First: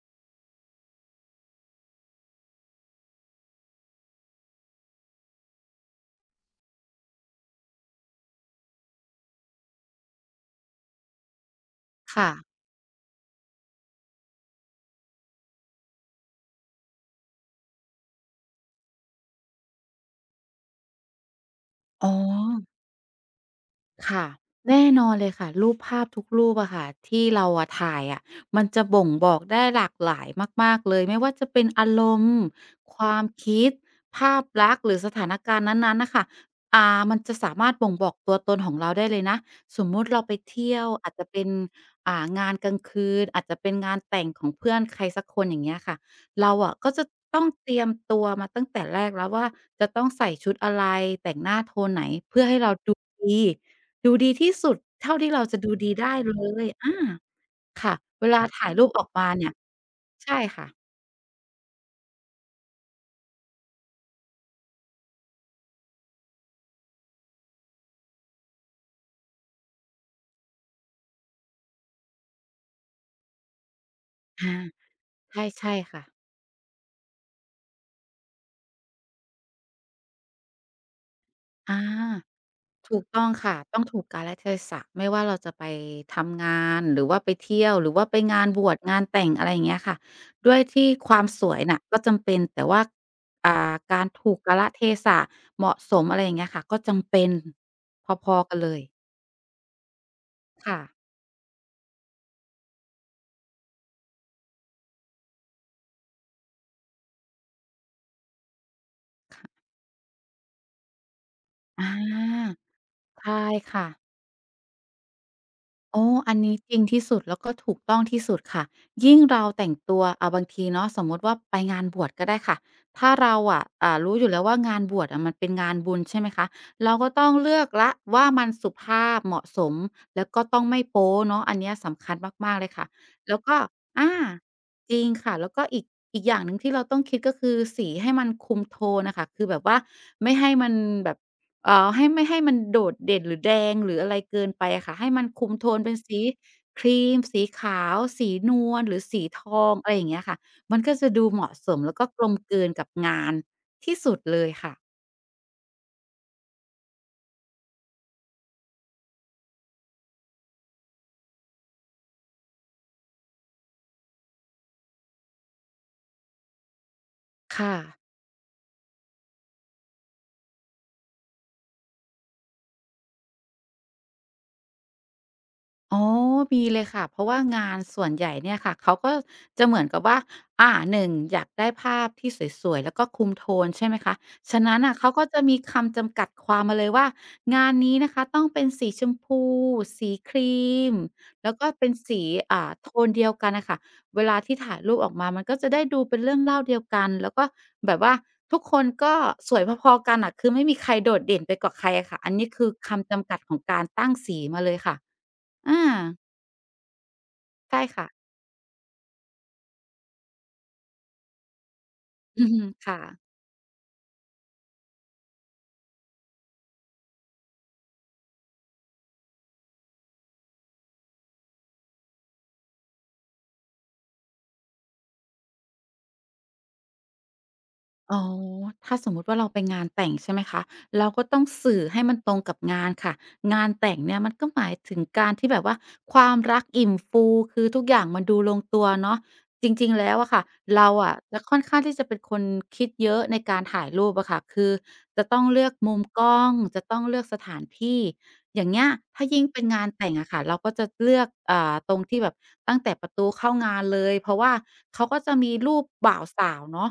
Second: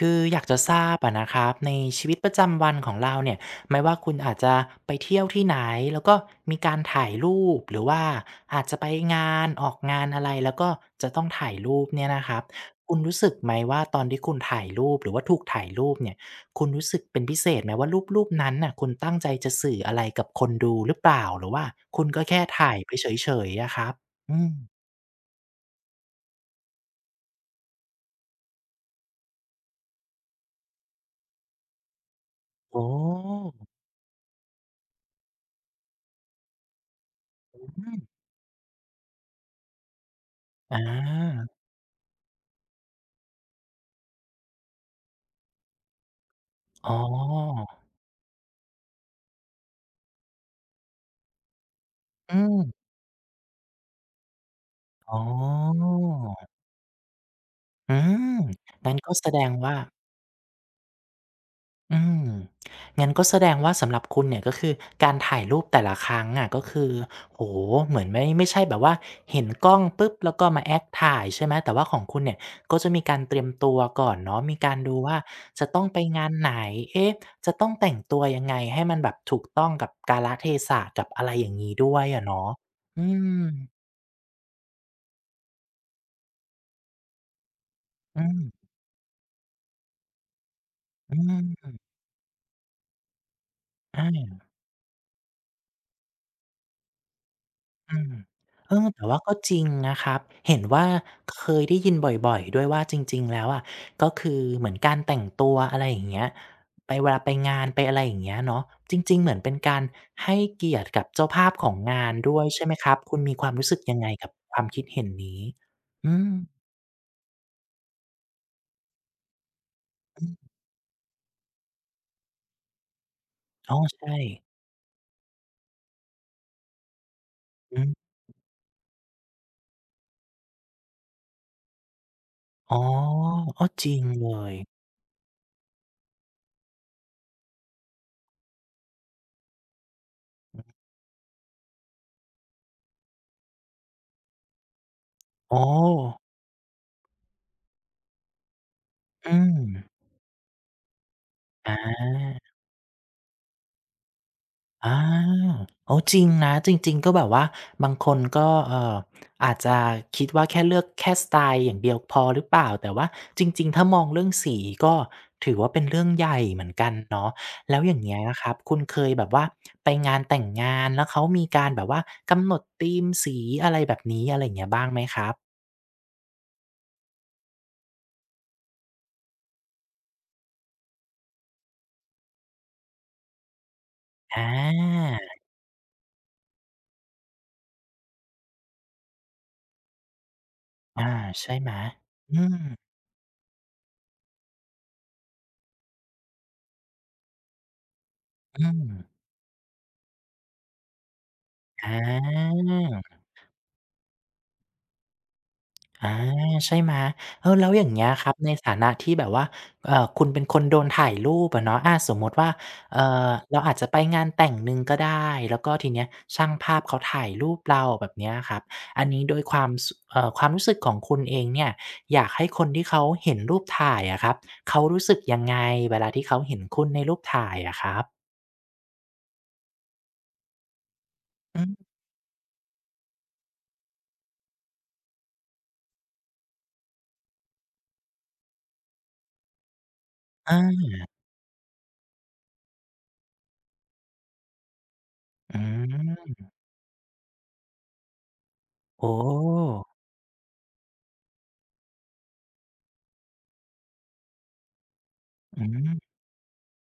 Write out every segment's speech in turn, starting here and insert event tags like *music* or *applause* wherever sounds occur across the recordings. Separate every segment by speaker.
Speaker 1: คืออยากจะทราบอะนะครับในชีวิตประจำวันของเราเนี่ยไม่ว่าคุณอาจจะไปเที่ยวที่ไหนแล้วก็มีการถ่ายรูปหรือว่าอาจจะไปงานออกงานอะไรแล้วก็จะต้องถ่ายรูปเนี่ยนะ
Speaker 2: ค่ะ
Speaker 1: ครับคุณรู้สึกไหมว่าตอนที่คุณถ่ายรูปหรือว่าถูกถ่ายรูปเนี่ยคุณรู้สึกเป็นพิเศษไหมว่ารูปนั้นน่ะคุณตั้งใจจะสื่ออะไรกับคนดูหรือเปล่าหรือว่าคุณ
Speaker 2: อ๋อ
Speaker 1: ก็แค่ถ่ายไปเฉยๆอะครับ
Speaker 2: ค่ะ
Speaker 1: อืม
Speaker 2: แน่นอนเลยค่ะรูปภาพทุกรูปอะค่ะที่เราอะถ่ายอะมันจะบ่งบอกได้หลากหลายมากๆเลยไม่ว่าจะเป็นอารมณ์
Speaker 1: โอ้
Speaker 2: ความคิดภาพลักษณ์หรือสถานการณ์นั้นๆน่ะค่ะอ่ามันจะสามารถบ่ง
Speaker 1: อืม
Speaker 2: บอกตัวตนของเราได้เลยนะสมมุติเราไป
Speaker 1: อ
Speaker 2: เที่ยวอาจจะเป็
Speaker 1: า
Speaker 2: นงานกลางคืนอาจจะเป็นงานแต่งของเพื่อนใครสักคนอย่างเงี้ยค่ะเราอะ
Speaker 1: อ๋
Speaker 2: ก็จะต้อง
Speaker 1: อ
Speaker 2: เตรียมตัวมาตั้งแต่แรกแล้วว่าจะต้องใส่ชุดอะไรแต่งหน้าโทนไหน
Speaker 1: อื
Speaker 2: เพื่อให้เรา
Speaker 1: ม
Speaker 2: ดูดี ดูดีที่สุด
Speaker 1: อ๋
Speaker 2: เท่า
Speaker 1: อ
Speaker 2: ที่เราจะดูดีได้เลยอา
Speaker 1: อื
Speaker 2: ค่ะเว
Speaker 1: ม
Speaker 2: ลาถ่ายรูป
Speaker 1: งั้น
Speaker 2: ออก
Speaker 1: ก็แส
Speaker 2: มา
Speaker 1: ด
Speaker 2: เนี่
Speaker 1: ง
Speaker 2: ย
Speaker 1: ว่า
Speaker 2: ใช่ค่ะ
Speaker 1: อืมงั้นก็แสดงว่าสำหรับคุณเนี่ยก็คือการถ่ายรูปแต่ละครั้งอะก็คือโอ้โฮเหมือนไม่ใช่แบบว่าเห็นกล้องปุ๊บแล้วก็มาแอ็์ถ่ายใช่ไหมแต่ว่าของคุณเนี่ยก็จะมีการเตรียมตัวก่อนเนาะ
Speaker 2: อา
Speaker 1: มีการดูว่า
Speaker 2: ใช่
Speaker 1: จะ
Speaker 2: ใช่
Speaker 1: ต้องไป
Speaker 2: ค่ะ
Speaker 1: งานไหนเอ๊ะจะต้องแต่งตัวยังไงให้มันแบบถูกต้องกับกาลเทศะกับอะไรอย่างงี้
Speaker 2: อา
Speaker 1: ด้วยอะเนาะ
Speaker 2: ถูก
Speaker 1: อื
Speaker 2: ต้อง
Speaker 1: ม
Speaker 2: ค่ะต้องถูกกาลเทศะไม่ว่าเราจะไปทำงานหรือว่าไปเที่ยวหรือว่าไป
Speaker 1: อื
Speaker 2: งานบ
Speaker 1: ม
Speaker 2: วชงานแต่งอะไรอย่างเงี้ยค่ะด้วยที่ค
Speaker 1: อื
Speaker 2: วามสวย
Speaker 1: ม
Speaker 2: น่ะก็จำเป็นแต่ว่าอ่าการถูก
Speaker 1: อา
Speaker 2: กาลเทศะเหมาะสมอะไรอย่างเงี้ยค่ะก็จำเป็น
Speaker 1: อืม
Speaker 2: พอๆกันเล
Speaker 1: เอ
Speaker 2: ย
Speaker 1: อแต่ว่าก็จริงนะครับเห็น
Speaker 2: ค่ะ
Speaker 1: ว่าเคยได้ยินบ่อยๆด้วยว่าจริงๆแล้วอะก็คือเหมือนการแต่งตัวอะไรอย่างเงี้ยไปเวลาไปงานไปอะไรอย่างเงี้ยเนาะจริงๆเหมือนเป็นการให้เกียรติกับเจ้าภาพของ
Speaker 2: อา
Speaker 1: งานด้วยใช่ไหมครับคุณ
Speaker 2: ใช่
Speaker 1: มีความรู้สึก
Speaker 2: ค่ะ
Speaker 1: ยังไงกับความคิดเห็นนี้
Speaker 2: โอ้
Speaker 1: อืม
Speaker 2: อันนี้จริงที่สุดแล้วก็ถูกต้องที่สุดค่ะ ยิ่งเราแต่งตัวบางทีเนาะสมมุติว่าไปงานบวชก็ได้ค่ะ ถ้าเราอะ
Speaker 1: อ๋อใช่
Speaker 2: รู้อยู่แล้วว่างานบวชอะมันเป็นงานบุญใช่ไหมคะ เราก็ต้องเลือก
Speaker 1: อื
Speaker 2: แล้ว
Speaker 1: ม
Speaker 2: ว่ามันสุภาพเหมาะสมแล้วก็ต้องไม่โป๊เนาะอันเนี้ยสำคัญมากๆเลย
Speaker 1: อ๋อ
Speaker 2: ค่ะ แล้วก็
Speaker 1: อ้อจริง
Speaker 2: อา
Speaker 1: เลย
Speaker 2: จริงค่ะแล้วก็อีกอย่างหนึ่งที่เราต้องคิดก็คือสีให้มันคุมโทนน่ะค่ะคือแบบว่าไม่ให้มันแบบ ให้ไม่ให้มันโดดเด่นหรือแดงหรืออะไรเกินไปอะค่ะให้มันคุม
Speaker 1: อ๋อ
Speaker 2: โทนเป็นสีครีมสีขาวสีนวลหรือสี
Speaker 1: อื
Speaker 2: ท
Speaker 1: ม
Speaker 2: องอะไรอย่างเงี้ยค่ะมันก็จะดูเหมาะส
Speaker 1: อา
Speaker 2: มแล้วก็กลมกลืนกับงานที่สุดเลยค่ะ
Speaker 1: อาอ๋อจริงนะจริงๆก็แบบว่าบางคนก็เอ่ออาจจะคิดว่าแค่เลือกแค่สไตล์อย่างเดียวพอหรือเปล่าแต่ว่าจริงๆถ้ามองเรื่องสีก็ถือว่าเป็นเรื่องใหญ่เหมือนกันเนาะ
Speaker 2: ค่ะ
Speaker 1: แล้วอย่างเงี้ยครับคุณเคยแบบว่าไปงานแต่งงานแล้วเขามีการแบบว่ากำหนดธีมสีอะไรแบบนี้อะไรอย่างเงี้ยบ้างไหมครับ
Speaker 2: อ๋อมีเลยค่ะเพราะว่างานส่วนใหญ่เนี่ยค่ะเขาก็จะเหมือนกับว่าหนึ่งอยากได้ภาพที่สวยๆแล้วก็คุมโทนใช่ไหมคะ
Speaker 1: อ
Speaker 2: ฉะนั้นน่ะเขา
Speaker 1: า
Speaker 2: ก็จะมีคำจำกัดความมาเลยว่างานนี้นะคะต้องเป็นสีชมพูสีครีม
Speaker 1: อา
Speaker 2: แล้
Speaker 1: ใช่
Speaker 2: วก็
Speaker 1: ไหม
Speaker 2: เป็นสี
Speaker 1: อืม
Speaker 2: โทนเดียวกันน่ะค่ะเวลาที่ถ่ายรูปออกมามันก็จะได้ดูเป็นเรื่องเล่าเดียวกันแล้วก็แบบว่าทุก
Speaker 1: อื
Speaker 2: ค
Speaker 1: ม
Speaker 2: นก็สวยพอๆกันน่ะคือไม่มีใครโดดเด่นไปกว่าใค
Speaker 1: อา
Speaker 2: รอะค่ะอันนี้คือคำจำกัดของการตั้งสีมาเลยค่ะอา
Speaker 1: อาใช่ไหมเออแล้วอ
Speaker 2: ใช่
Speaker 1: ย่างเงี้
Speaker 2: ค่ะ
Speaker 1: ยครับในฐานะที่แบบว่าคุณเป็นคนโดนถ่ายรูปอะเนาะอาสมมุติ
Speaker 2: อื
Speaker 1: ว่า
Speaker 2: อฮึค่ะ
Speaker 1: เราอาจจะไปงานแต่งหนึ่งก็ได้แล้วก็ทีเนี้ยช่างภาพเขาถ่ายรูปเราแบบเนี้ยครับอันนี้โดยความสความรู้สึกของคุณเองเนี่ยอยากให้คนที่เขาเห็นรูปถ่ายอะครับเขารู้สึกยังไงเวลาที่เขาเห็นคุณในรูปถ่ายอะครับ
Speaker 2: อ๋อถ้าสมมุติว่าเราไปงานแต่งใช่ไหมคะเราก็ต้อง
Speaker 1: อื
Speaker 2: สื่อ
Speaker 1: ม
Speaker 2: ให้มันตรงกับงานค่ะงานแต่งเนี่ยมันก็หมายถึงการที่แบบว่าความรักอิ่มฟูคือทุกอย่างมันดูลงตัวเนาะจริงๆแล้วอะค่ะ
Speaker 1: อา
Speaker 2: เราอะจะค่อนข้างที่จะเป็นคนคิดเยอะในการถ่ายรูปอะค่ะคือจะต้อง
Speaker 1: อื
Speaker 2: เลือกมุมก
Speaker 1: ม
Speaker 2: ล้องจะต้องเลือกสถานที่อย่างเงี้ย
Speaker 1: โอ้
Speaker 2: ถ้ายิ่งเป็นงานแต่งอะค่ะเราก็จะเลือกตรงที่แบบตั้งแต่ประตูเข้างานเลยเพราะว่าเขาก็จะมี
Speaker 1: อื
Speaker 2: รูป
Speaker 1: ม
Speaker 2: บ่าวสาวเนาะ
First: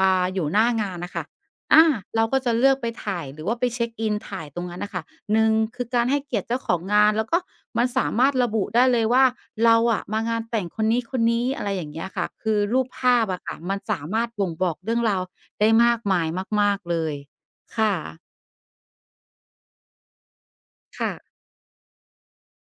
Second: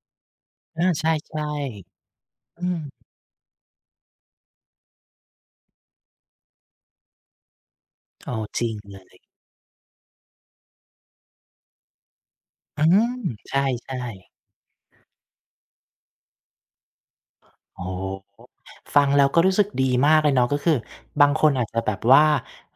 Speaker 2: อยู่หน้า
Speaker 1: อา
Speaker 2: งาน
Speaker 1: ใช่
Speaker 2: น่ะค่ะอาเราก็จะ
Speaker 1: ๆอื
Speaker 2: เลือก
Speaker 1: ม
Speaker 2: ไปถ่ายหรือว่าไปเช็กอินถ่ายตรงนั้นน่ะค่ะหนึ่งคือการให้เกียรติเจ้าของงานแล้วก็มันสามารถ
Speaker 1: โอ้
Speaker 2: ระ
Speaker 1: จ
Speaker 2: บุ
Speaker 1: ริง
Speaker 2: ได้
Speaker 1: เล
Speaker 2: เลยว่า
Speaker 1: ย
Speaker 2: เราอะมางานแต่งคนนี้ๆอะไรอย่างเงี้ยค่ะคือรู
Speaker 1: อื
Speaker 2: ป
Speaker 1: ม
Speaker 2: ภาพอะค่ะ
Speaker 1: ใช่
Speaker 2: มันสา
Speaker 1: ๆ
Speaker 2: มารถบ่งบอกเรื่องราวได้มากมายมากๆเลย
Speaker 1: โอ้
Speaker 2: ค่ะ
Speaker 1: โฮฟังแล้วก็รู้สึกดีมากเลยเนาะก็คือ
Speaker 2: ค่ะ
Speaker 1: บางคนอาจจะแบบว่า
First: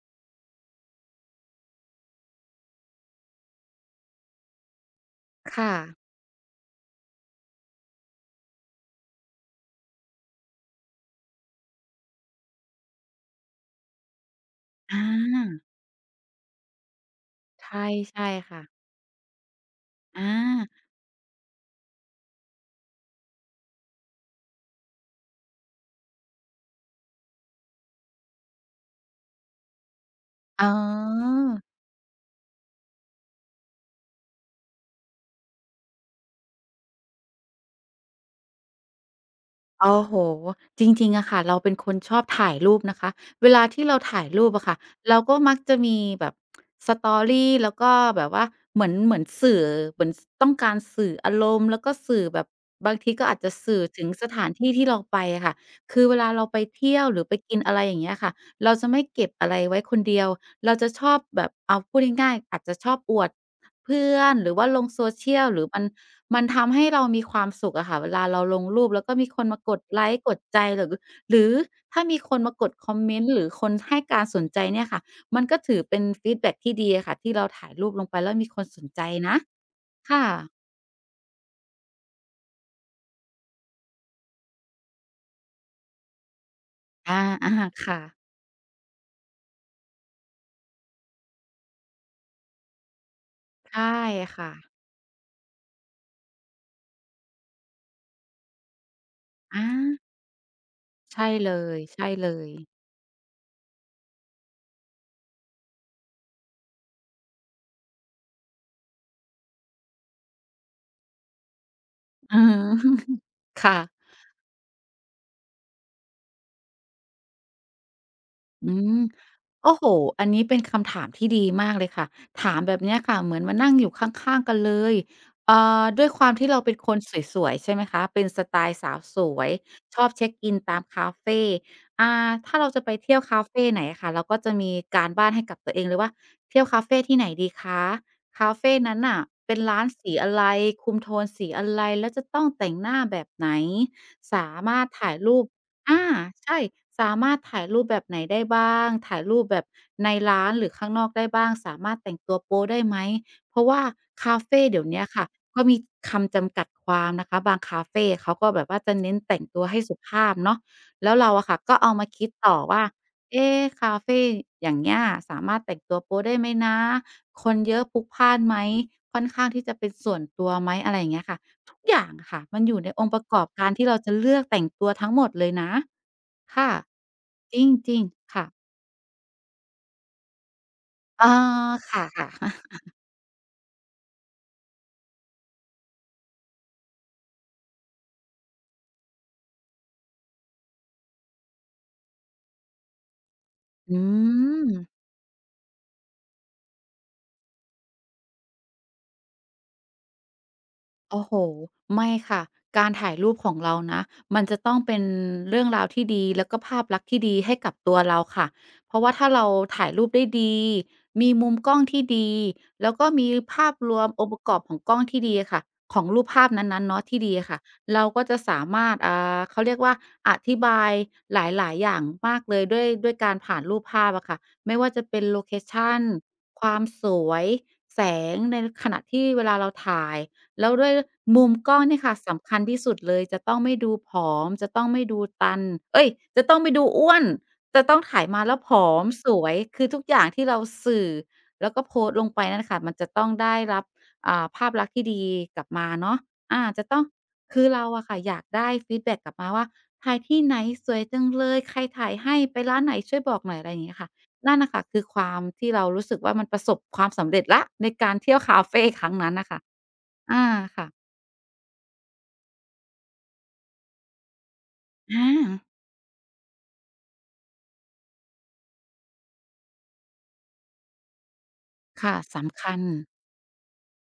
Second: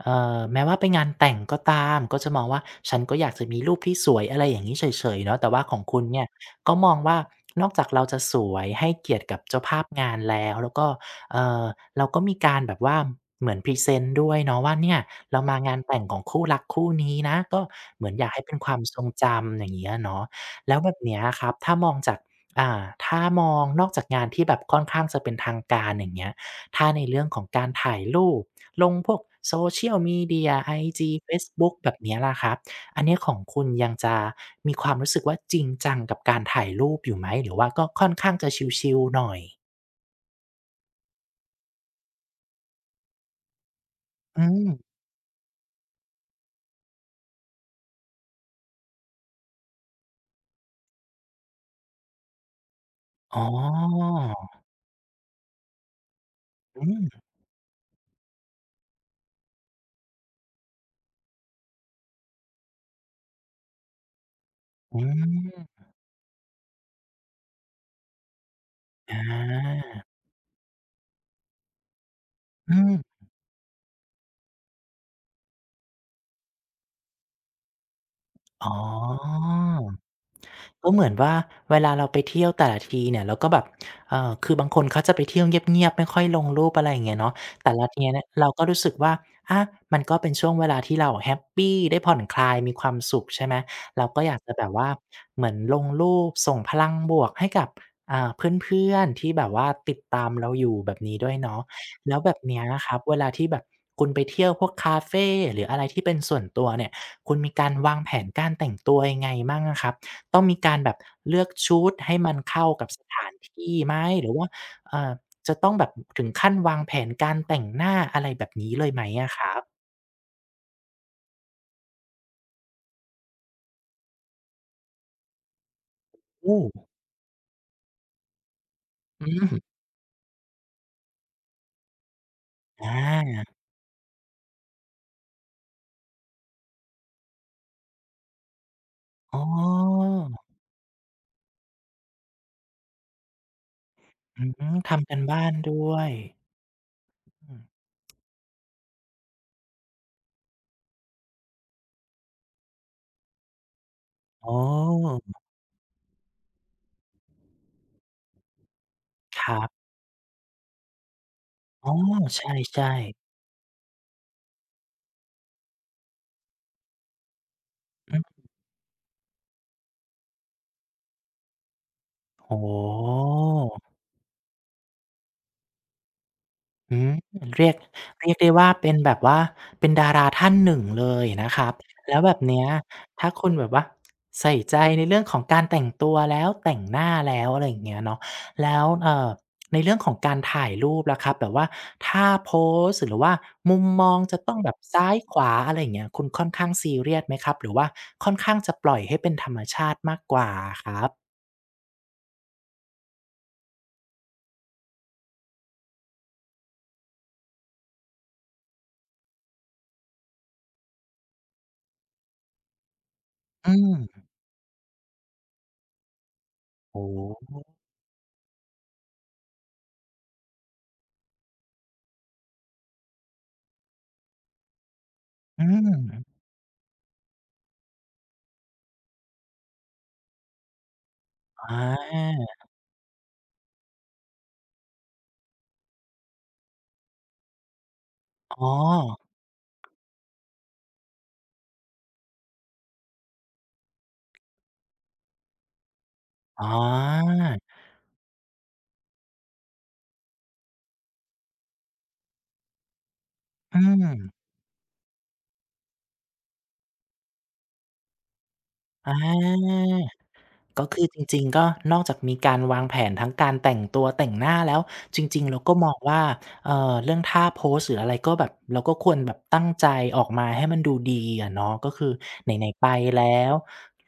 Speaker 1: แม้ว่าไปงานแต่งก็ตามก็จะมองว่าฉันก็อยากจะมีรูปที่สวยอะไรอย่างงี้เฉยๆเนาะแต่ว่า
Speaker 2: ค่ะ
Speaker 1: ของคุณเนี่ยก็มองว่านอกจากเราจะสวยให้เกียรติกับเจ้าภาพงานแล้วแล้วก็เอ่อเราก็มีการแบบว่าเหมือนพรีเซนต์ด้วยเนาะว่าเนี่
Speaker 2: อ
Speaker 1: ยเรามา
Speaker 2: า
Speaker 1: งานแต่งของคู่รักคู่นี้นะก็
Speaker 2: ใช่
Speaker 1: เหมือนอยา
Speaker 2: ใช่
Speaker 1: กให้เป็น
Speaker 2: ค่ะ
Speaker 1: ความทรงจำอย่างเงี้ยเนาะ
Speaker 2: อา
Speaker 1: แล้วแบบเนี้ยครับถ้ามองจาก อ่าถ้ามองนอกจากงานที่แบบค่อนข้างจะเป็นทางการอย่างเงี้ยถ้าในเรื่องของการถ่ายรูปลงพวก Social Media
Speaker 2: อ๋อ
Speaker 1: IG เฟซบุ๊กแบบเนี้ยล่ะครับ อันเนี้ยของคุณยังจะมีความรู้สึกว่าจริงจังกับการถ่ายรูปอยู่ไหมหรือว่าก็ค่อนข้างจะชิลๆหน่อย
Speaker 2: โอ้โหจริงๆอะค่ะเราเป็นคนชอบถ่ายรูปนะคะเวลาที่เราถ่าย
Speaker 1: อื
Speaker 2: รูปอะ
Speaker 1: ม
Speaker 2: ค่ะเราก็มักจะมีแบบ Story แล้วก็แบบว่าเหมือนสื่อเหมือนสต้องการสื่ออารมณ์แล้วก็สื่อแบบบางทีก็
Speaker 1: อ๋
Speaker 2: อาจ
Speaker 1: อ
Speaker 2: จะสื่อถึงสถานที่ที่เราไปอะค่ะคือเวลาเราไป
Speaker 1: อื
Speaker 2: เที่ยวห
Speaker 1: ม
Speaker 2: รือไปกินอะไรอย่างเงี้ยค่ะเราจะไม่เก็บอะไรไว้คนเดียวเราจะชอบแบบเอาพูดง่ายๆอาจจะชอบอวดเพื่อนหรือว่าลง
Speaker 1: อื
Speaker 2: social หรือ
Speaker 1: ม
Speaker 2: มัน มันทำให้เรามีความสุขอะค่ะเวลาเราลงรูปแล้ว
Speaker 1: อ
Speaker 2: ก็มีคนมากด
Speaker 1: า
Speaker 2: ไลก์กดใจหรือถ้ามีคนมาก
Speaker 1: อื
Speaker 2: ดคอม
Speaker 1: ม
Speaker 2: เมนต์หรือคนให้การสนใจเนี่ยค่ะมันก็ถือเป็นฟีดแบ็กที่ดีอะค่ะที่เราถ่ายรูปลงไปแล้วมีคน
Speaker 1: อ๋อ
Speaker 2: สนใจนะค่ะ
Speaker 1: ก็เหมือนว่าเวลาเราไปเที่ยวแต่ละทีเนี่ยเราก็แบบคือบางคนเขาจะไปเที่ยวเงียบๆไม่ค่อยลงรูปอะไรอย่างเงี้ย
Speaker 2: อา
Speaker 1: เนาะ
Speaker 2: อา
Speaker 1: แต่ละที
Speaker 2: ค่ะ
Speaker 1: เนียเนี่ยเราก็รู้สึกว่าอามันก็เป็นช่วงเวลาที่เราอะแฮปปีได้ผ่อนคลายมีความสุขใช่ไหม
Speaker 2: ใช่
Speaker 1: เราก็อยาก
Speaker 2: ค่ะ
Speaker 1: จะแบบว่าเหมือนลงรูปส่งพลังบวกให้กับเพื่อนๆที่แบบ
Speaker 2: อา
Speaker 1: ว่าติดตามเราอยู่แบบนี้
Speaker 2: ใช่
Speaker 1: ด้วย
Speaker 2: เล
Speaker 1: เนาะ
Speaker 2: ย
Speaker 1: แล้วแบบเนี้ย
Speaker 2: ๆ
Speaker 1: นะครับเวลาที่แบบคุณไปเที่ยวพวกคาเฟหรืออะไรที่เป็นส่วนตัวเนี่ยคุณมีการวางแผนการแต่งตัวยังไงบ้างอะครับ ต้องมีการแบบเลือกชุดให้มั
Speaker 2: อื
Speaker 1: น
Speaker 2: อ
Speaker 1: เข้ากับ
Speaker 2: ฮึ
Speaker 1: สถาน
Speaker 2: *laughs*
Speaker 1: ที่
Speaker 2: ค่ะ
Speaker 1: ไหมหรือว่าเอ่อจะต้องแบบถึงขั้นวางแผนการแต่งหน้าอะไรแบบ
Speaker 2: อื
Speaker 1: นี้เลย
Speaker 2: ม
Speaker 1: ไหมอะครับ
Speaker 2: โอ้โฮอันนี้เป็นคำถามที่ดีมากเลยค่ะถามแบบเนี้ยค่ะเหมือนมานั่งอยู่ข้างๆกันเลยเอ่ด้วยความที่
Speaker 1: โอ้
Speaker 2: เราเป็นคนสวยๆใช่ไหมคะเป็นสไตล์สาวส
Speaker 1: อื
Speaker 2: ว
Speaker 1: ม
Speaker 2: ยชอบเช็กอินตามคาเฟอ่าถ้าเราจะ
Speaker 1: อ
Speaker 2: ไปเที่ยวคาเฟ
Speaker 1: า
Speaker 2: ไหนอะค่ะเราก็จะมีการบ้านให้กับตัวเองเลยว่าเที่ยวคาเฟที่ไหนดีคะคาเฟนั้นน่ะ
Speaker 1: อ๋
Speaker 2: เป็นร้าน
Speaker 1: อ
Speaker 2: สีอะไรคุมโทนสีอะไรแล้วจะต้องแต่งหน้าแบบไหน
Speaker 1: อื
Speaker 2: สา
Speaker 1: ม
Speaker 2: มารถ
Speaker 1: ทำ
Speaker 2: ถ่า
Speaker 1: กา
Speaker 2: ย
Speaker 1: ร
Speaker 2: รู
Speaker 1: บ้า
Speaker 2: ป
Speaker 1: นด้ว
Speaker 2: อา
Speaker 1: ย
Speaker 2: ใช่สามารถ
Speaker 1: อืม
Speaker 2: ถ่ายรูปแบบไหนได้บ้างถ่ายรูปแบบในร้านหรือข้างนอกได้บ้างสามารถแต่งตัวโป๊ได้ไหมเพราะว่าคา
Speaker 1: อ๋อ
Speaker 2: เฟเดี๋ยวเนี้ยค่ะก็มีคำจำกัดความนะคะบางคาเฟเขาก็แบบว่าจะเน้นแต่
Speaker 1: ค
Speaker 2: ง
Speaker 1: รั
Speaker 2: ตัวให้
Speaker 1: บ
Speaker 2: สุภาพเนาะแล้วเราอะค่ะก็
Speaker 1: อ๋
Speaker 2: เอา
Speaker 1: อ
Speaker 2: มาคิด
Speaker 1: ใ
Speaker 2: ต่อว่า
Speaker 1: ช่ๆ
Speaker 2: เอ๊คาเฟอย่างเงี้ยสามารถแต่งตัวโป๊ได้ไหมนะคนเยอะพลุกพล่าน
Speaker 1: อือ
Speaker 2: ไหมค่อนข้างที่จะเป็นส่วนตัวไหมอะไรอย่างเงี้ยค่ะ ทุกอย่างอะค่ะ
Speaker 1: โอ้
Speaker 2: มัน
Speaker 1: โ
Speaker 2: อยู่ในองค์ประกอบการที่
Speaker 1: ฮ
Speaker 2: เราจะเลือกแต่งตัวทั้งหมดเลยนะค่ะ
Speaker 1: อืม
Speaker 2: จ
Speaker 1: เรียก
Speaker 2: ริง
Speaker 1: เรีย
Speaker 2: ๆ
Speaker 1: ก
Speaker 2: ค่ะ
Speaker 1: ได้ว่าเป็นแบบว่าเป็นดาราท่านหนึ่งเลย
Speaker 2: อา
Speaker 1: นะครับ
Speaker 2: ค่ะ
Speaker 1: แล้วแบบเนี้ยถ้าคุณแบบว่าใส่ใจในเรื่องของการแต่งตัวแล้วแต่งหน้าแล้วอะไรอย่างเงี้ยเนาะแล้วในเรื่องของการถ่ายรูปล่ะครับแบบว่าท่าโพสหรือว่ามุม
Speaker 2: ๆ
Speaker 1: มองจะต้อง
Speaker 2: ม
Speaker 1: แบบซ้ายขวาอะไรอย่างเงี้ยคุณค่อนข้างซีเรียสไหมครับหรือว่าค่อนข้างจะปล่อยให้เป็นธรรมชาติมากกว่าอะครับ
Speaker 2: โอ้โฮไม่ค่ะ การถ่ายรูปของเรานะมันจะต้องเป็นเรื่องราวที่ดีแล้วก็ภาพลักษณ์ที่ดีให้กับตัวเราค่ะเพราะว่าถ้าเราถ่ายรูปได้ดีมีมุมกล้องที่ดีแล้วก็มีภา
Speaker 1: อื
Speaker 2: พรวมอ
Speaker 1: ม
Speaker 2: งค์ประกอบของกล้องที่ดีอะค่ะของรูปภาพนั้นๆ
Speaker 1: โอ้
Speaker 2: เนาะที่ดีอะค่ะ
Speaker 1: โฮ
Speaker 2: เราก็จะสามารถเขาเรียกว่าอธิบายหลายๆอย่างมากเลยด้วยการผ่านรูปภาพอะค่ะไม่ว่าจะเป็นโลเค
Speaker 1: อื
Speaker 2: ชัน
Speaker 1: ม
Speaker 2: ความสวยแสงในขณะที่เวลาเราถ่าย แล้วด้วยมุมกล้อ
Speaker 1: อา
Speaker 2: งเนี่ยค่ะสำคัญที่สุดเลยจะต้องไม่ดูผอมจะต้องไม่ดูตันเอ๊ยจะต้องไม่ดูอ้วนจะต้องถ่ายมาแล้ว
Speaker 1: อ๋อ
Speaker 2: ผอมสวยคือทุกอย่างที่เราสื่อแล้วก็โพสต์ลงไปนั่นค่ะมันจะต้องได้รับภาพลักษณ์ที่ดีกลับมาเนาะอา
Speaker 1: อ๋
Speaker 2: จะต้อง
Speaker 1: อ
Speaker 2: คือเราอะค่ะอยากได้ฟีดแบ็กกลับมาว่าถ่ายที่ไหนสวยจังเลยใครถ่ายให้ไปร้านไหนช่วยบอกหน่อยอะไรอ
Speaker 1: อื
Speaker 2: ย่างเงี้ยค่ะ
Speaker 1: ม
Speaker 2: นั่นน่ะค่ะคือความที่เรารู้สึกว่ามันประสบความสำเร็จแล้วในการเที่ยวคาเฟค
Speaker 1: อ
Speaker 2: รั้งนั้นน่ะค่ะ
Speaker 1: า
Speaker 2: อา
Speaker 1: ก็
Speaker 2: ค่ะ
Speaker 1: คือจริงๆก็นอกจากมีการวางแผนทั้งการแต่งตัวแต่งหน้าแล้วจ
Speaker 2: อา
Speaker 1: ริงๆเราก็มองว่าเรื่องท่าโพสหรืออะไรก็แบบเราก็ควรแบบตั้งใจออกมาให้มันดูดีอะเนาะก็คือ
Speaker 2: ค่ะสำ
Speaker 1: ไหน
Speaker 2: คั
Speaker 1: ๆ
Speaker 2: ญ
Speaker 1: ไปแล้ว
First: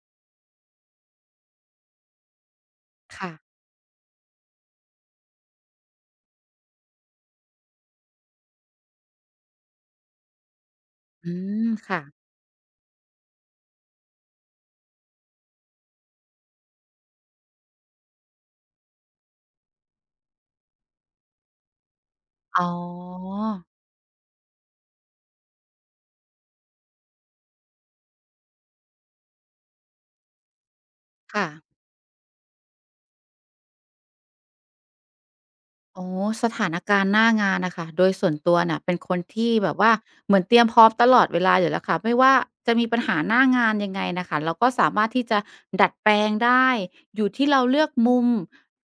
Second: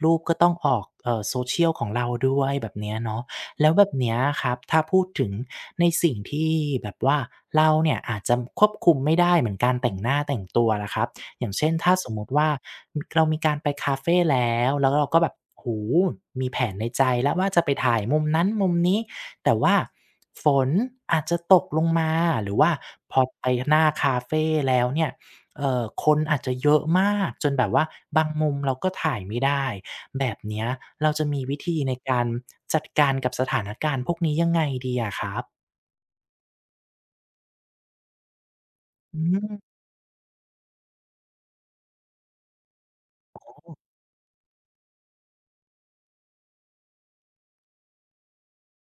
Speaker 1: รูปก็ต้องออกsocial ของเราด้วยแบบเนี้ยเนาะ
Speaker 2: ค่ะ
Speaker 1: แล้วแบบเนี้ยครับถ้าพูดถึงในสิ่งที่แบบว่าเราเนี่ยอาจจะควบคุมไม่ได้เหมือนการแต่งหน้าแต่งตัวล่ะครับ
Speaker 2: อื
Speaker 1: อย่าง
Speaker 2: ม
Speaker 1: เช่นถ้า
Speaker 2: ค่ะ
Speaker 1: สมมุติว่าเรามีการไปคาเฟแล้วเราก็แบบโอ้โฮมีแผนในใจแล้วว่าจะไปถ่ายมุมนั้นมุมนี้แต่ว่าฝนอาจจะตกลงมาหรือ
Speaker 2: อ๋
Speaker 1: ว่าพอ
Speaker 2: อ
Speaker 1: ไปหน้าคาเฟแล้วเนี่ยคนอาจจะเยอะมากจนแบบว่าบางมุมเราก็ถ่ายไม่ได้แบบเนี้ยเราจะมี
Speaker 2: ค่ะ
Speaker 1: วิธีในการจัดการกับสถานการณ์พวกนี้ยังไงดีอะครับ
Speaker 2: อ๋อสถานการณ์หน้างานน่ะค่ะโดยส่วนตัวน่ะเป็นค
Speaker 1: อื
Speaker 2: นที่แบบ
Speaker 1: ม
Speaker 2: ว่าเหมือนเตรียมพร้อมตลอดเวลาอยู่แล้วค่ะไม่ว่าจะมีปัญหาหน้างานยังไงน่ะค่ะเราก็สามารถที่จะดัดแปลงได้อยู่ที่เราเลือกมุม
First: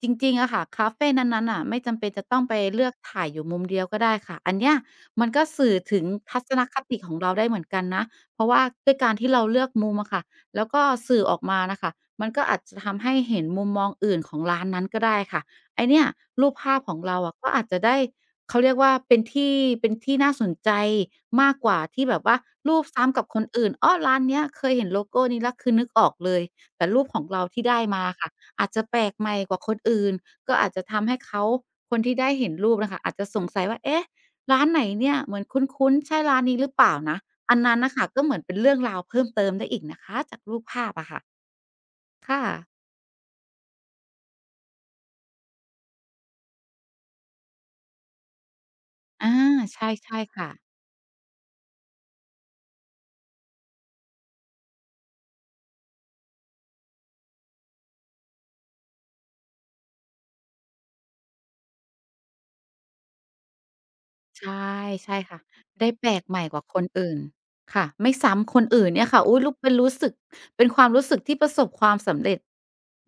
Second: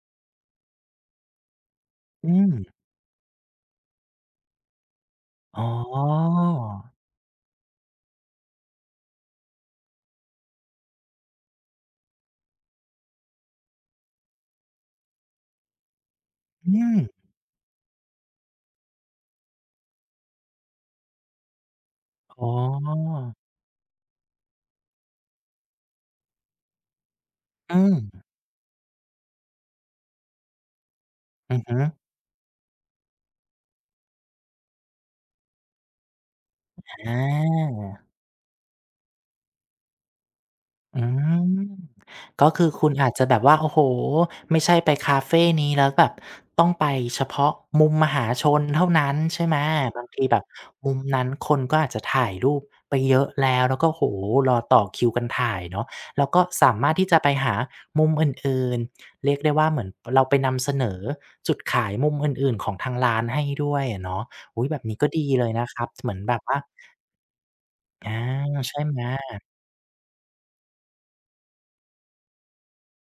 Speaker 2: จริงๆอะค่ะคาเฟนั้นๆน่ะไม่จำเป็นจะ
Speaker 1: อื
Speaker 2: ต้อง
Speaker 1: ม
Speaker 2: ไปเลือกถ่ายอยู่มุมเดียวก็ได้ค่ะอันเนี้ยมันก็
Speaker 1: อ๋อ
Speaker 2: สื่อถึงทัศนคติของเราได้เหมือนกันนะเพราะว่าด้วยการที่เราเลือกมุมอะค่ะแล้วก็สื่อออกมาน่ะค่ะมันก็อาจจะทำให้เห็นมุมมองอื่นของร้านนั้นก็ได้ค่ะ ไอ้เนี่ยรูป
Speaker 1: อื
Speaker 2: ภาพขอ
Speaker 1: ม
Speaker 2: งเราอะก็อาจจะได้เขาเรียกว่าเป็นที่น่าสนใจมากกว่าที่แบบว่า
Speaker 1: อ๋อ
Speaker 2: รูปซ้ำกับคนอื่นอ้อร้านเนี้ยเคยเห็นโลโกนี้แล้วคือนึกออกเลยแต่รูปของเราที่ได้
Speaker 1: อื
Speaker 2: มา
Speaker 1: ม
Speaker 2: ค่ะอาจจะแปลกใหม่กว่าคนอื่นก็อาจจะทำให้เขา
Speaker 1: อือฮึ
Speaker 2: คนที่ได้เห็นรูปน่ะค่ะอาจจะสงสัยว่าเอ๊ะร้านไหนเนี่ยเหมือนคุ้นๆใช่ร้านนี้หรือเปล่า
Speaker 1: อ
Speaker 2: นะอันนั้น
Speaker 1: า
Speaker 2: น่ะค่ะก็เหมือนเป็นเรื่องราวเพิ่มเติมได้อีกนะคะจากรูปภาพ
Speaker 1: อื
Speaker 2: อะค่ะ
Speaker 1: ม
Speaker 2: ค่ะ
Speaker 1: ก็คือคุณอาจจะแบบว่าโอ้โฮไม่ใช่ไปคาเฟนี้แล้วแบบต้องไปเฉพาะมุมมหาชนเท่านั้น
Speaker 2: อา
Speaker 1: ใช่ไหม
Speaker 2: ใช่
Speaker 1: บาง
Speaker 2: ใช่
Speaker 1: ทีแบบ
Speaker 2: ค่ะ
Speaker 1: มุมนั้นคนก็อาจจะถ่ายรูปไปเยอะแล้วก็โอ้โฮรอต่อคิวกันถ่ายเนาะแล้วก็สามารถที่จะไปหามุมอื่นๆเรียกได้ว่าเหมือนเราไปนำเสนอจุดขายมุมอื่นๆของทางร้านให้ด้วยอะเนาะ
Speaker 2: ใช
Speaker 1: อุ๊ย
Speaker 2: ่
Speaker 1: แบบนี้ก็
Speaker 2: ใช่
Speaker 1: ดี
Speaker 2: ค่ะ
Speaker 1: เลยนะครั
Speaker 2: ได้
Speaker 1: บ
Speaker 2: แป
Speaker 1: เห
Speaker 2: ล
Speaker 1: มือน
Speaker 2: ก
Speaker 1: แบ
Speaker 2: ให
Speaker 1: บ
Speaker 2: ม่ก
Speaker 1: ว่า
Speaker 2: ว่าคนอื่นค่ะ
Speaker 1: อา
Speaker 2: ไม่ซ้ำคน
Speaker 1: ใช่
Speaker 2: อื่น
Speaker 1: ไหม
Speaker 2: เนี่ยค่ะอุ๊ยรู้เป็นรู้สึกเป็นความรู้สึกที่ประสบความสำเร็จ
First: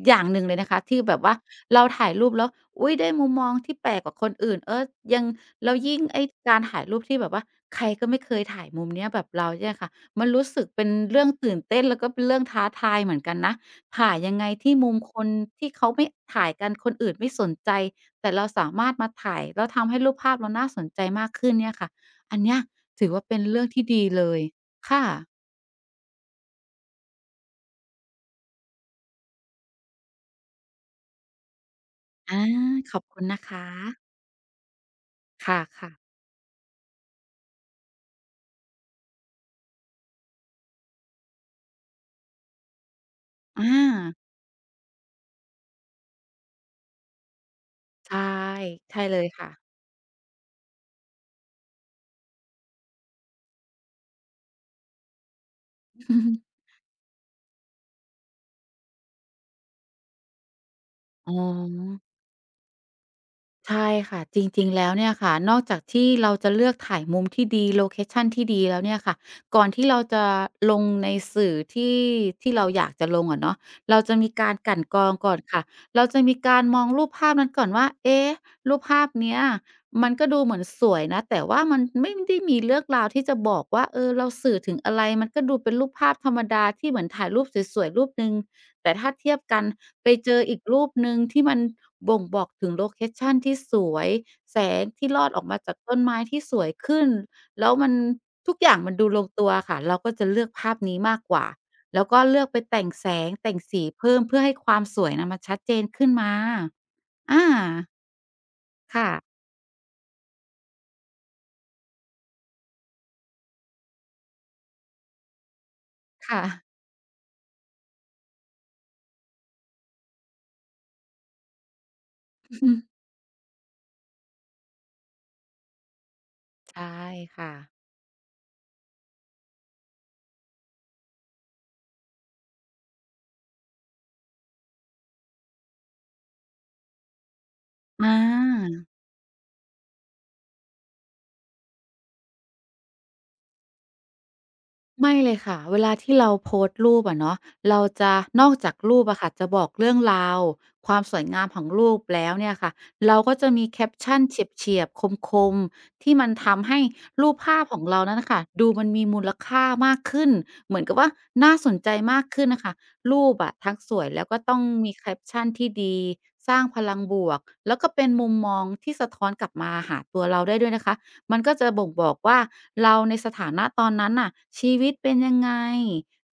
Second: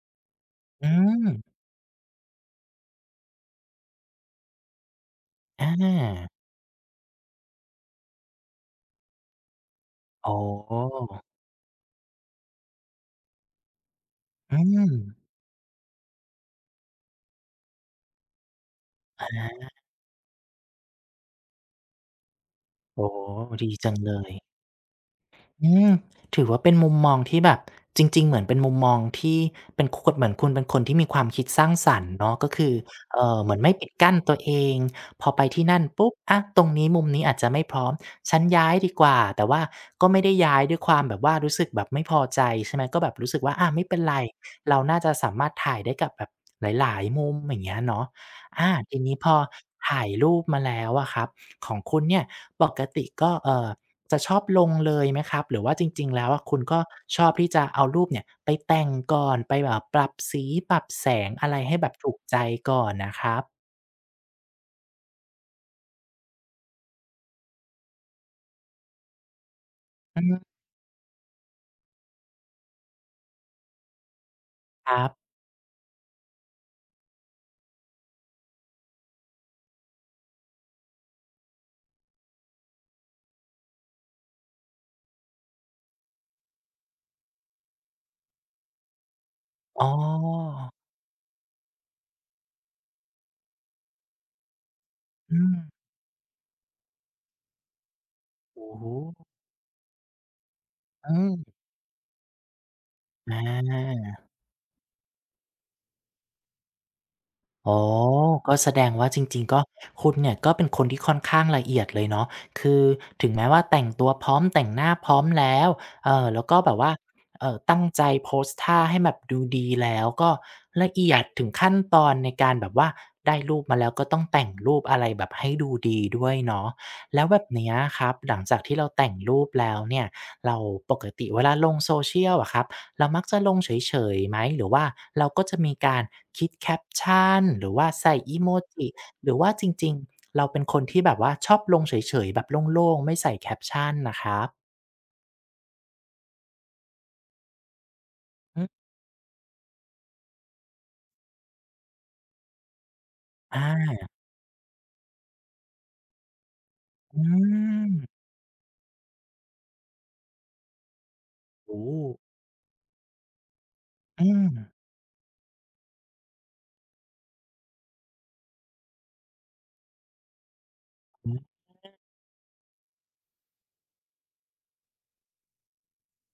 Speaker 2: อย่างหนึ่งเลยนะคะ
Speaker 1: อื
Speaker 2: ที่แบบ
Speaker 1: ม
Speaker 2: ว่าเราถ่ายรูปแล้วอุ๊ยได้มุมมองที่แปลกกว่าคนอื่นเออยัง
Speaker 1: อา
Speaker 2: แล้วยิ่งไอ้การถ่ายรูปที่แบบว่าใครก็ไม่เคยถ่ายมุมเนี้ยแบบเราเนี่ยค่ะมั
Speaker 1: อ๋
Speaker 2: น
Speaker 1: อ
Speaker 2: รู้สึกเป็นเรื่องตื่นเต้นแล้วก็เป็นเรื่องท้าทายเหมือนกันนะ หายังไง
Speaker 1: อื
Speaker 2: ที่มุ
Speaker 1: ม
Speaker 2: มคนที่เขาไม่ถ่ายกันคนอื่นไม่สนใจแต่เราสามารถมาถ่ายแล้วทำให้รูปภาพเราน่าสนใจมากขึ้นเนี่ยค่ะอันเนี้ย
Speaker 1: โอ้
Speaker 2: ถือ
Speaker 1: โฮ
Speaker 2: ว่าเป็นเรื่อง
Speaker 1: ดี
Speaker 2: ที่
Speaker 1: จัง
Speaker 2: ดี
Speaker 1: เล
Speaker 2: เล
Speaker 1: ย
Speaker 2: ยค่ะ
Speaker 1: อืมถือว่าเป็นมุมมองที่แบบจริงๆเหมือนเป็นมุมมองที่เป็นคเหมือนคุณเป็นคนที่มีความคิดสร้างสรรค์เนาะ
Speaker 2: อา
Speaker 1: ก็คือ
Speaker 2: ขอบคุณนะ
Speaker 1: เหมือน
Speaker 2: คะ
Speaker 1: ไม่ปิดกั้นตัวเองพอไป
Speaker 2: ค
Speaker 1: ที่นั่น
Speaker 2: ่ะ
Speaker 1: ปุ๊บ
Speaker 2: ๆ
Speaker 1: อะตรงนี้มุมนี้อาจจะไม่พร้อมฉันย้ายดีกว่าแต่ว่าก็ไม่ได้ย้ายด้วยความแบบว่ารู้สึกแบบไม่พอใจใช่ไหมก็แบบรู้สึกว่า
Speaker 2: อ
Speaker 1: อาไม่เป็น
Speaker 2: า
Speaker 1: ไรเราน่าจะสามารถถ่ายได้กับแบบหลายๆมุมอย่างเงี้ยเนาะ
Speaker 2: ใช่
Speaker 1: อาที
Speaker 2: ใช่
Speaker 1: นี้
Speaker 2: เล
Speaker 1: พ
Speaker 2: ย
Speaker 1: อ
Speaker 2: ค่ะ
Speaker 1: ถ่ายรูปมาแล้วอะครับของคุณเนี่ยปกติก็จะชอบลงเลยไหมครับหรือว่าจริงๆแล้วอะคุณ
Speaker 2: *laughs*
Speaker 1: ก็ชอบที่จะเอารูปเนี่ยไปแต่งก่อนไปแบบปรับสีปรับแสง
Speaker 2: อ๋อ
Speaker 1: อะไรให้แบบถูกใจก่อนนะครับ
Speaker 2: ใช่ค่ะจริงๆแล้วเนี่ยค่ะนอกจากที่เราจะเลือกถ่ายมุมที่ดีโลเคชันที่ดีแล้วเนี่ยค่ะก่อนที่เรา
Speaker 1: อื
Speaker 2: จะ
Speaker 1: ม
Speaker 2: ลงในสื่อที่เราอยากจะลงอะเนาะเราจะมีการกลั่น
Speaker 1: ค
Speaker 2: กร
Speaker 1: รั
Speaker 2: อ
Speaker 1: บ
Speaker 2: งก่อนค่ะเราจะมีการมองรูปภาพนั้นก่อนว่าเอ๊ะรูปภาพเนี้ยมันก็ดูเหมือนสวยนะแต่ว่ามันไม่ได้มีเรื่องราวที่จะบอกว่าเออเราสื่อถึงอะไรมันก็ดูเป็นรูปภาพธรรมดาที่เหมือนถ่ายรูปสวยๆรูปหนึ่ง แต่ถ้าเทียบกัน
Speaker 1: อ๋อ
Speaker 2: ไปเจออีกรูปหนึ่งที่มันบ่งบอกถึงโลเคชันที่สวยแสงที่ลอดอ
Speaker 1: อื
Speaker 2: อก
Speaker 1: ม
Speaker 2: มาจากต้นไม้ที่สวยขึ้นแล้วมันทุกอ
Speaker 1: โอ้
Speaker 2: ย่าง
Speaker 1: โฮ
Speaker 2: มันดูลงตัวค่ะเราก็จะเลือกภาพนี้มา
Speaker 1: อื
Speaker 2: ก
Speaker 1: ม
Speaker 2: กว่าแล้วก็เลือกไปแต่งแสงแต่งสี
Speaker 1: อา
Speaker 2: เพิ่มเพื่อให้ความสวยน่ะมันชัดเจนขึ้นมาอา
Speaker 1: อ๋อก็แสดงว่า
Speaker 2: ค่ะ
Speaker 1: จริงๆก็คุณเนี่ยก็เป็นคนที่ค่อนข้างละเอียดเลยเนาะคือถึงแม้ว่าแต่งตัวพร้อมแต่งหน้าพร้อมแล้วแล้
Speaker 2: ค่ะ
Speaker 1: วก็แบบว่าตั้งใจโพสท่าให้แบบดูดีแล้วก็ละเอียดถึงขั้นตอนในการแบบว่า
Speaker 2: *laughs*
Speaker 1: ได้รูปมาแล้วก็ต้องแต่งรูปอะไรแบบให้ดูดีด้วยเนาะ
Speaker 2: ใช่
Speaker 1: แล้วแบบ
Speaker 2: ค่ะ
Speaker 1: เนี้ยครับ หลังจากที่เราแต่งรูปแล้วเนี่ยเราปกติเวลาลง social อะครับ เรามักจะลงเฉยๆไหมหรือว่าเราก็จะมีการคิดแคปชั่นหรือว่า
Speaker 2: อ
Speaker 1: ใส่อิโม
Speaker 2: า
Speaker 1: จิหรือว่าจริงๆเราเป็นคนที่แบบว่าชอบลงเฉยๆแบบโล่งๆไม่ใส่แคปชั่นน่ะครับ
Speaker 2: ไม่เลยค่ะเวลาที่เราโพสต์รูปอะเนาะเราจะนอก
Speaker 1: อื
Speaker 2: จากรูปอะค่ะจะบอกเรื่องราวความสวยงามของรูปแล้วเนี่ยค่ะเราก็จะ
Speaker 1: ออ
Speaker 2: มีแคป
Speaker 1: า
Speaker 2: ชั่นเฉียบๆคมๆที่มันทำให้
Speaker 1: อื
Speaker 2: รูปภาพของ
Speaker 1: ม
Speaker 2: เรานั้นน่ะค่ะดูมันมีมูลค่ามากขึ้นเหมือนกับว่าน่าสน
Speaker 1: โอ้โฮ
Speaker 2: ใจมากขึ้นน่ะค่ะรูปอะทั้งสวยแล้ว
Speaker 1: อื
Speaker 2: ก็
Speaker 1: ม
Speaker 2: ต้องมีแคปชั่นที่ดีสร้างพลังบวกแล้วก็เป็นมุมมองที่สะท้อนกลับมาหาตัวเราได้ด้วยนะคะ
Speaker 1: อื
Speaker 2: มั
Speaker 1: อ
Speaker 2: นก็จะบ่งบอกว่าเราในสถานะตอนนั้นน่ะชีวิตเป็นยังไง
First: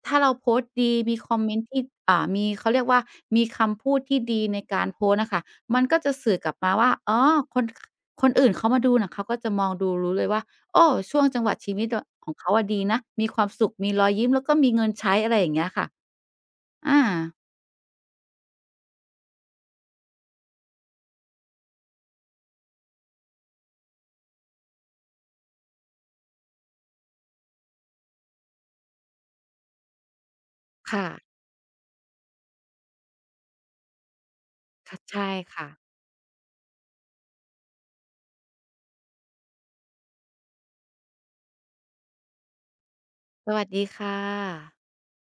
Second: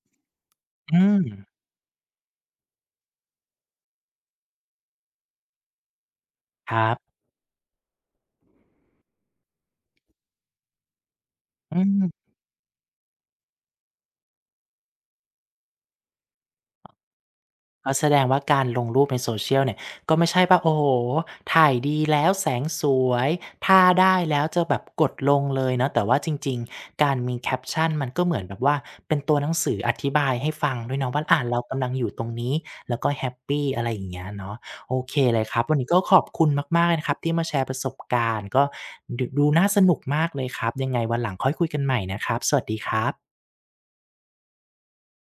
Speaker 2: ถ้าเราโพสต์ดี
Speaker 1: อื
Speaker 2: มี
Speaker 1: ม
Speaker 2: คอมเมนต์ที่มีเขาเรียกว่ามีคำพูดที่ดีในการโพสต์อะค่ะมันก็จะสื่อกลับมา
Speaker 1: ครั
Speaker 2: ว่า
Speaker 1: บ
Speaker 2: อ๋อคนคคนอื่นเขามาดูน่ะเขาก็จะมองดูรู้เลยว่าโอ้ช่วงจังหวะชี
Speaker 1: อื
Speaker 2: วิตอะข
Speaker 1: ม
Speaker 2: องเขาอะดีนะมีความสุขมีรอยยิ้มแล้วก็มีเงินใช้อะไรอย่างเงี้ยค่ะอา
Speaker 1: ก็แสดงว่าการลงรูปในโซเชียลเนี่ยก็ไม่ใช่ว่าโอ้โฮถ่ายดีแล้วแสงสวยท่าได้แล้วจะแบบกดลงเลยเนาะแต่ว่าจริงๆการมีแคปชันมันก็เหมือนแบบว่าเป็นตัวหนังสืออธิบายให้ฟังด้วย
Speaker 2: ค่ะ
Speaker 1: เนาะว่าอ่าเรากำลังอยู่ตรงนี้แล้วก็แฮปปีอะไรอย่างเงี้ยเนาะโอ
Speaker 2: ค่ะ
Speaker 1: เค
Speaker 2: ใช่
Speaker 1: เลยครับ
Speaker 2: ค่ะ
Speaker 1: วันนี้ก็ขอบคุณมากๆเลยนะครับที่มาแชร์ประสบการณ์ก็ดดูน่าสนุกมากเลยครับยังไงวันหลังค่อยคุยกันใหม่นะครับสวัสดีครับ
Speaker 2: สวัสดีค่ะ